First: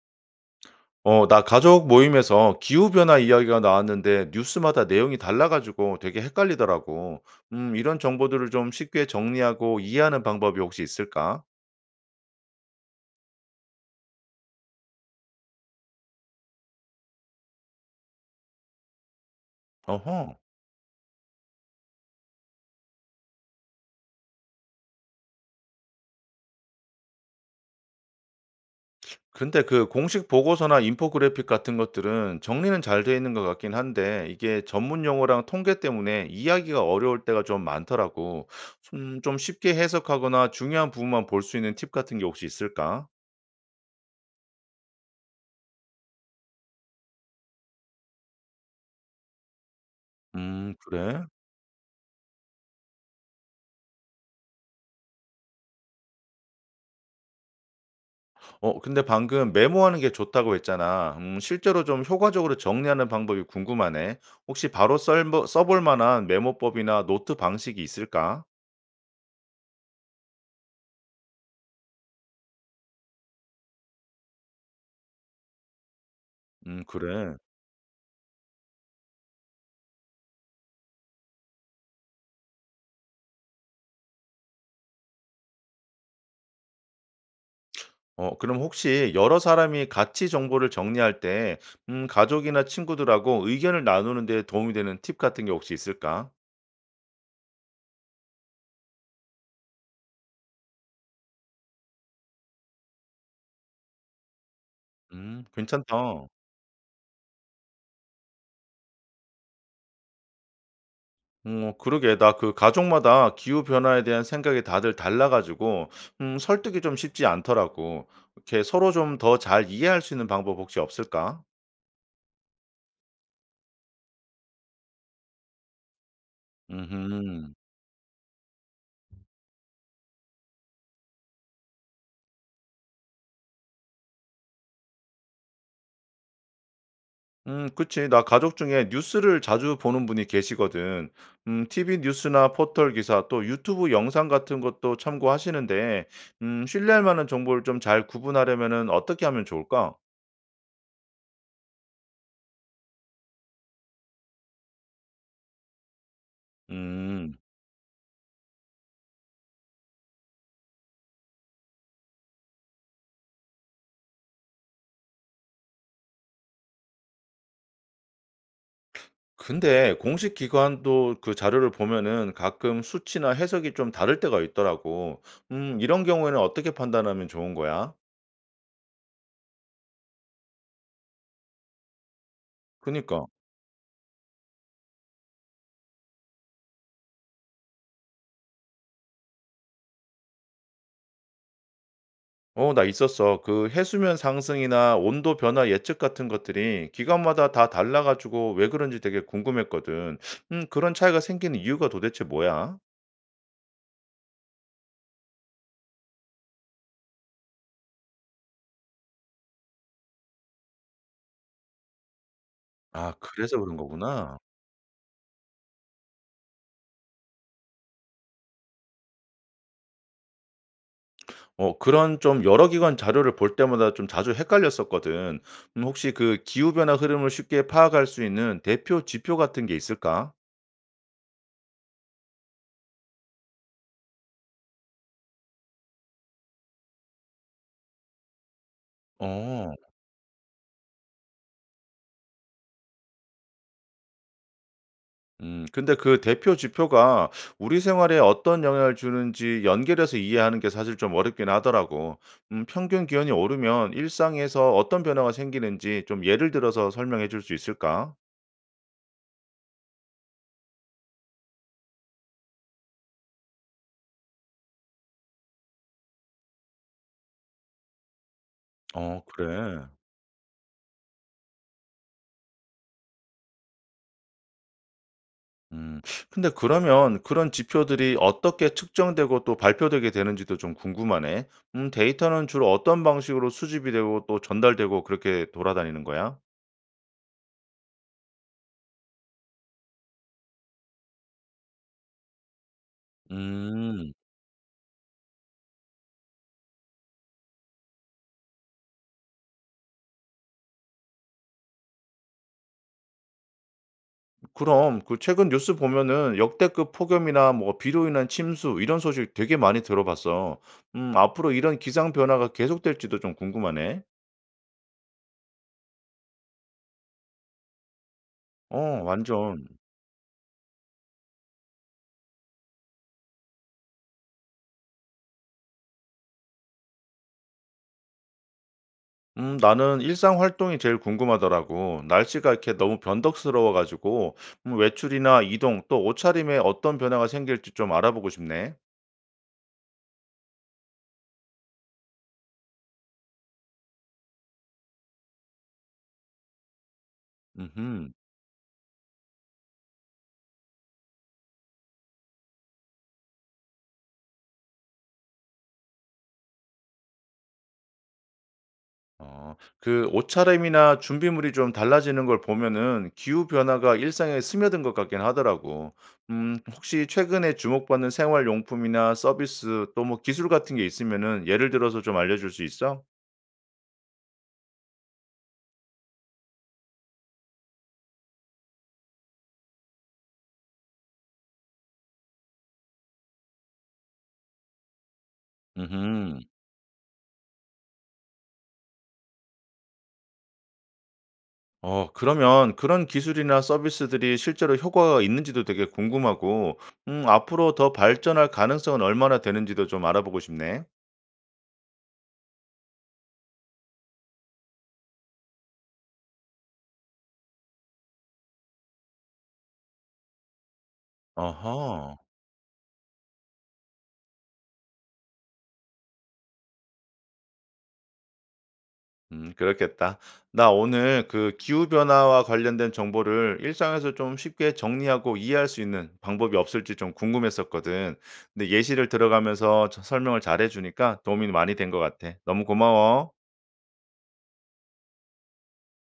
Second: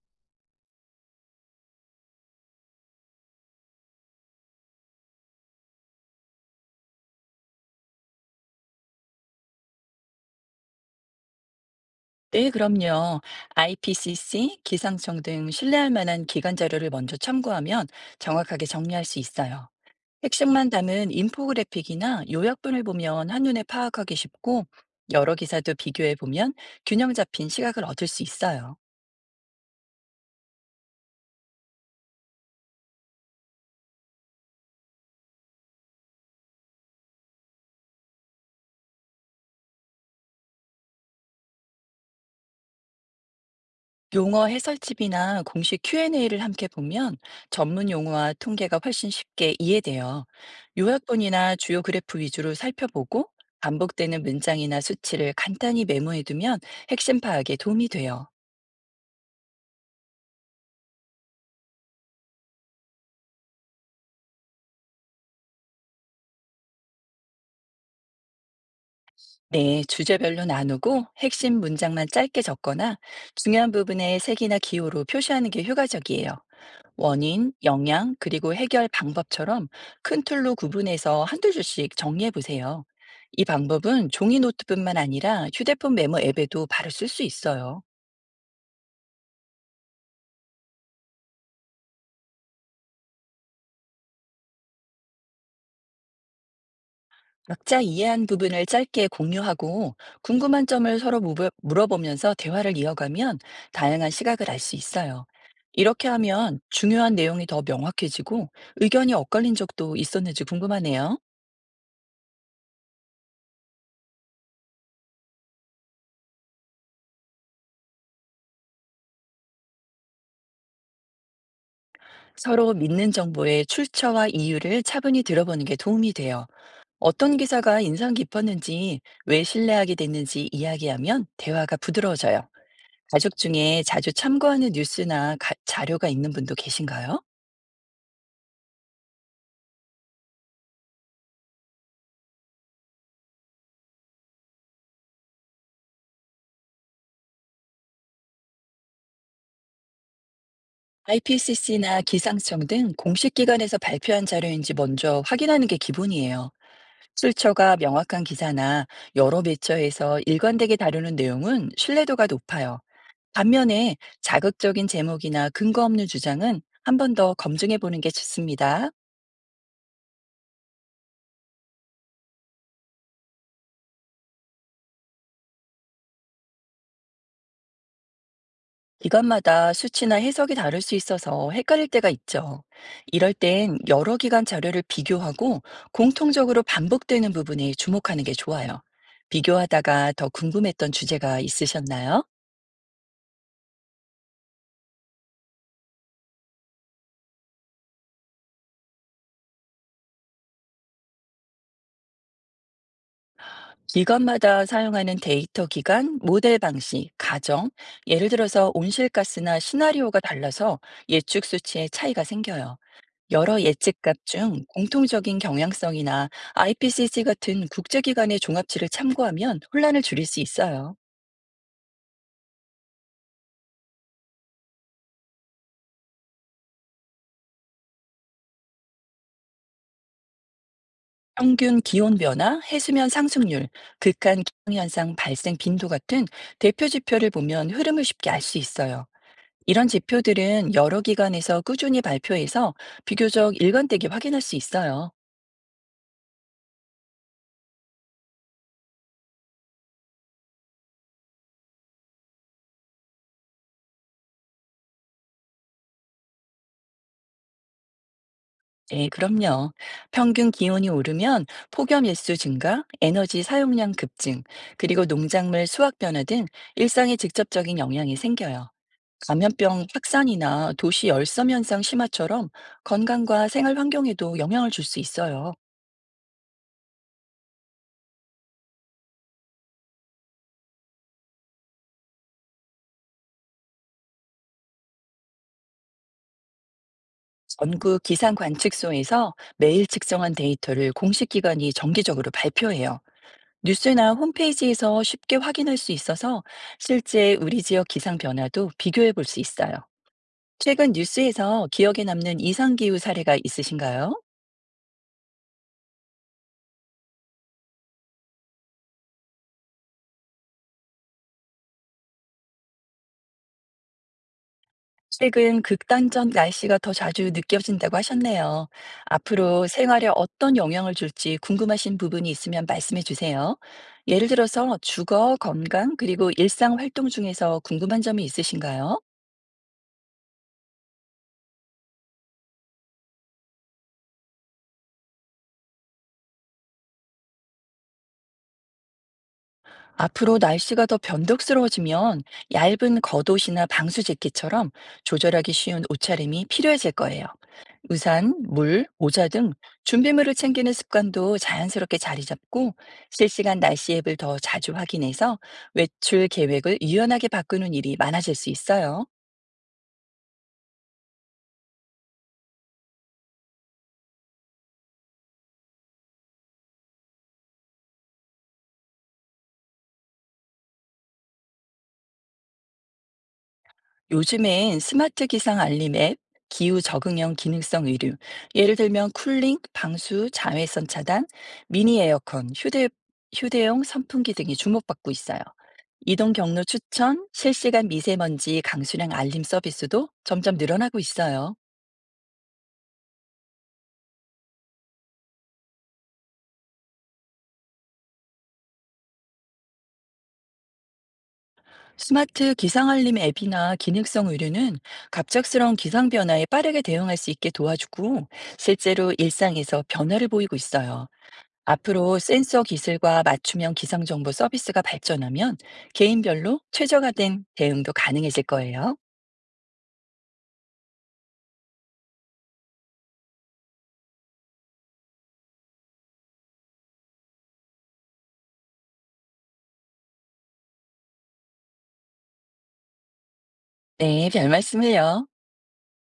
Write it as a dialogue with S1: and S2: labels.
S1: 어, 나 가족 모임에서 기후변화 이야기가 나왔는데 뉴스마다 내용이 달라가지고 되게 헷갈리더라고. 이런 정보들을 좀 쉽게 정리하고 이해하는 방법이 혹시 있을까?
S2: 네, 그럼요. IPCC, 기상청 등 신뢰할 만한 기관 자료를 먼저 참고하면 정확하게 정리할 수 있어요.
S1: 어허.
S2: 핵심만 담은 인포그래픽이나 요약본을 보면 한눈에 파악하기 쉽고 여러 기사도 비교해 보면 균형 잡힌 시각을 얻을 수 있어요.
S1: 근데 그 공식 보고서나 인포그래픽 같은 것들은 정리는 잘 돼 있는 것 같긴 한데 이게 전문 용어랑 통계 때문에 이야기가 어려울 때가 좀 많더라고. 좀 쉽게 해석하거나 중요한 부분만 볼 수 있는 팁 같은 게 혹시 있을까?
S2: 용어 해설집이나 공식 Q&A를 함께 보면 전문 용어와 통계가 훨씬 쉽게 이해돼요.
S1: 그래.
S2: 요약본이나 주요 그래프 위주로 살펴보고 반복되는 문장이나 수치를 간단히 메모해두면 핵심 파악에 도움이 돼요.
S1: 근데 방금 메모하는 게 좋다고 했잖아. 실제로 좀 효과적으로 정리하는 방법이 궁금하네. 혹시 바로 썰 써볼 만한 메모법이나 노트 방식이 있을까?
S2: 네, 주제별로 나누고 핵심 문장만 짧게 적거나 중요한 부분에 색이나 기호로 표시하는 게 효과적이에요.
S1: 그래.
S2: 원인, 영향, 그리고 해결 방법처럼 큰 틀로 구분해서 한두 줄씩 정리해 보세요. 이 방법은 종이 노트뿐만 아니라 휴대폰 메모 앱에도 바로 쓸 수 있어요.
S1: 그럼 혹시 여러 사람이 같이 정보를 정리할 때 가족이나 친구들하고 의견을 나누는 데 도움이 되는 팁 같은 게 혹시 있을까?
S2: 각자 이해한 부분을 짧게 공유하고 궁금한 점을 서로 물어보면서 대화를 이어가면 다양한 시각을 알 수 있어요.
S1: 음,
S2: 이렇게
S1: 괜찮다.
S2: 하면 중요한 내용이 더 명확해지고 의견이 엇갈린 적도 있었는지 궁금하네요.
S1: 어 그러게. 나 그 가족마다 기후 변화에 대한 생각이 다들 달라 가지고 설득이 좀 쉽지 않더라고. 이렇게 서로 좀 더 잘 이해할 수 있는 방법 혹시 없을까?
S2: 서로 믿는 정보의 출처와 이유를 차분히 들어보는 게 도움이 돼요. 어떤
S1: 음.
S2: 기사가 인상 깊었는지, 왜 신뢰하게 됐는지 이야기하면 대화가 부드러워져요. 가족 중에 자주 참고하는 뉴스나 자료가 있는 분도 계신가요?
S1: 음, 그치. 나 가족 중에 뉴스를 자주 보는 분이 계시거든. TV 뉴스나 포털 기사 또 유튜브 영상 같은 것도 참고하시는데 신뢰할 만한 정보를 좀 잘 구분하려면은 어떻게 하면 좋을까?
S2: IPCC나 기상청 등 공식 기관에서 발표한 자료인지 먼저 확인하는 게 기본이에요.
S1: 음.
S2: 출처가 명확한 기사나 여러 매체에서 일관되게 다루는 내용은 신뢰도가 높아요. 반면에 자극적인 제목이나 근거 없는 주장은 한 번 더 검증해 보는 게 좋습니다.
S1: 근데 공식 기관도 그 자료를 보면은 가끔 수치나 해석이 좀 다를 때가 있더라고. 이런 경우에는 어떻게 판단하면 좋은 거야?
S2: 기관마다 수치나 해석이 다를 수 있어서 헷갈릴 때가 있죠.
S1: 그니까.
S2: 이럴 땐 여러 기관 자료를 비교하고 공통적으로 반복되는 부분에 주목하는 게 좋아요. 비교하다가 더 궁금했던 주제가 있으셨나요?
S1: 어, 나 있었어. 그 해수면 상승이나 온도 변화 예측 같은 것들이 기관마다 다 달라가지고 왜 그런지 되게 궁금했거든. 그런 차이가 생기는 이유가 도대체 뭐야?
S2: 기관마다 사용하는 데이터 기간, 모델 방식, 가정, 예를 들어서 온실가스나 시나리오가 달라서 예측 수치에 차이가 생겨요.
S1: 아, 그래서
S2: 여러
S1: 그런
S2: 예측값
S1: 거구나.
S2: 중 공통적인 경향성이나 IPCC 같은 국제기관의 종합치를 참고하면 혼란을 줄일 수 있어요.
S1: 그런 좀 여러 기관 자료를 볼 때마다 좀 자주 헷갈렸었거든. 혹시 그 기후 변화 흐름을 쉽게 파악할 수 있는 대표 지표 같은 게 있을까?
S2: 평균 기온 변화, 해수면 상승률, 극한 기상현상 발생 빈도 같은 대표 지표를 보면 흐름을 쉽게 알 수 있어요.
S1: 어.
S2: 이런 지표들은 여러 기관에서 꾸준히 발표해서 비교적 일관되게 확인할 수 있어요.
S1: 근데 그 대표 지표가 우리 생활에 어떤 영향을 주는지 연결해서 이해하는 게 사실 좀 어렵긴 하더라고. 평균 기온이 오르면 일상에서 어떤 변화가 생기는지 좀 예를 들어서 설명해 줄 수 있을까?
S2: 네, 그럼요. 평균 기온이 오르면 폭염 일수 증가, 에너지 사용량 급증, 그리고 농작물 수확 변화 등 일상에 직접적인 영향이 생겨요.
S1: 어, 그래.
S2: 감염병 확산이나 도시 열섬 현상 심화처럼 건강과 생활 환경에도 영향을 줄 수 있어요.
S1: 음. 근데 그러면 그런 지표들이 어떻게 측정되고 또 발표되게 되는지도 좀 궁금하네. 데이터는 주로 어떤 방식으로 수집이 되고 또 전달되고 그렇게 돌아다니는 거야?
S2: 전국 기상 관측소에서 매일 측정한 데이터를 공식 기관이 정기적으로 발표해요. 뉴스나
S1: 음,
S2: 홈페이지에서 쉽게 확인할 수 있어서 실제 우리 지역 기상 변화도 비교해 볼 수 있어요. 최근 뉴스에서 기억에 남는 이상기후 사례가 있으신가요?
S1: 그럼 그 최근 뉴스 보면은 역대급 폭염이나 뭐 비로 인한 침수 이런 소식 되게 많이 들어봤어. 앞으로 이런 기상 변화가 계속될지도 좀 궁금하네.
S2: 최근 극단적 날씨가 더 자주 느껴진다고 하셨네요.
S1: 어, 완전.
S2: 앞으로 생활에 어떤 영향을 줄지 궁금하신 부분이 있으면 말씀해 주세요. 예를 들어서 주거, 건강, 그리고 일상 활동 중에서 궁금한 점이 있으신가요?
S1: 나는 일상 활동이 제일 궁금하더라고. 날씨가 이렇게 너무 변덕스러워 가지고 외출이나 이동 또 옷차림에 어떤 변화가 생길지 좀 알아보고 싶네.
S2: 앞으로 날씨가 더 변덕스러워지면 얇은 겉옷이나 방수 재킷처럼 조절하기 쉬운 옷차림이 필요해질 거예요.
S1: 음,
S2: 우산, 물, 모자 등 준비물을 챙기는 습관도 자연스럽게 자리 잡고 실시간 날씨 앱을 더 자주 확인해서 외출 계획을 유연하게 바꾸는 일이 많아질 수 있어요.
S1: 그 옷차림이나 준비물이 좀 달라지는 걸 보면은 기후 변화가 일상에 스며든 것 같긴 하더라고. 혹시 최근에 주목받는 생활 용품이나 서비스 또 뭐 기술 같은 게 있으면은 예를 들어서 좀 알려줄 수 있어?
S2: 요즘엔 스마트 기상 알림 앱, 기후 적응형 기능성 의류, 예를 들면 쿨링, 방수, 자외선 차단, 미니 에어컨, 휴대용 선풍기 등이 주목받고 있어요. 이동
S1: 음.
S2: 경로 추천, 실시간 미세먼지 강수량 알림 서비스도 점점 늘어나고 있어요.
S1: 그러면 그런 기술이나 서비스들이 실제로 효과가 있는지도 되게 궁금하고, 앞으로 더 발전할 가능성은 얼마나 되는지도 좀 알아보고 싶네.
S2: 스마트 기상 알림 앱이나 기능성 의류는 갑작스러운 기상 변화에 빠르게 대응할 수 있게 도와주고 실제로 일상에서 변화를 보이고 있어요. 앞으로
S1: 어허.
S2: 센서 기술과 맞춤형 기상정보 서비스가 발전하면 개인별로 최적화된 대응도 가능해질 거예요.
S1: 음, 그렇겠다. 나 오늘 그 기후 변화와 관련된 정보를 일상에서 좀 쉽게 정리하고 이해할 수 있는 방법이 없을지 좀 궁금했었거든. 근데 예시를 들어가면서 저 설명을 잘해 주니까 도움이 많이 된 것 같아. 너무 고마워.
S2: 네, 별 말씀을요.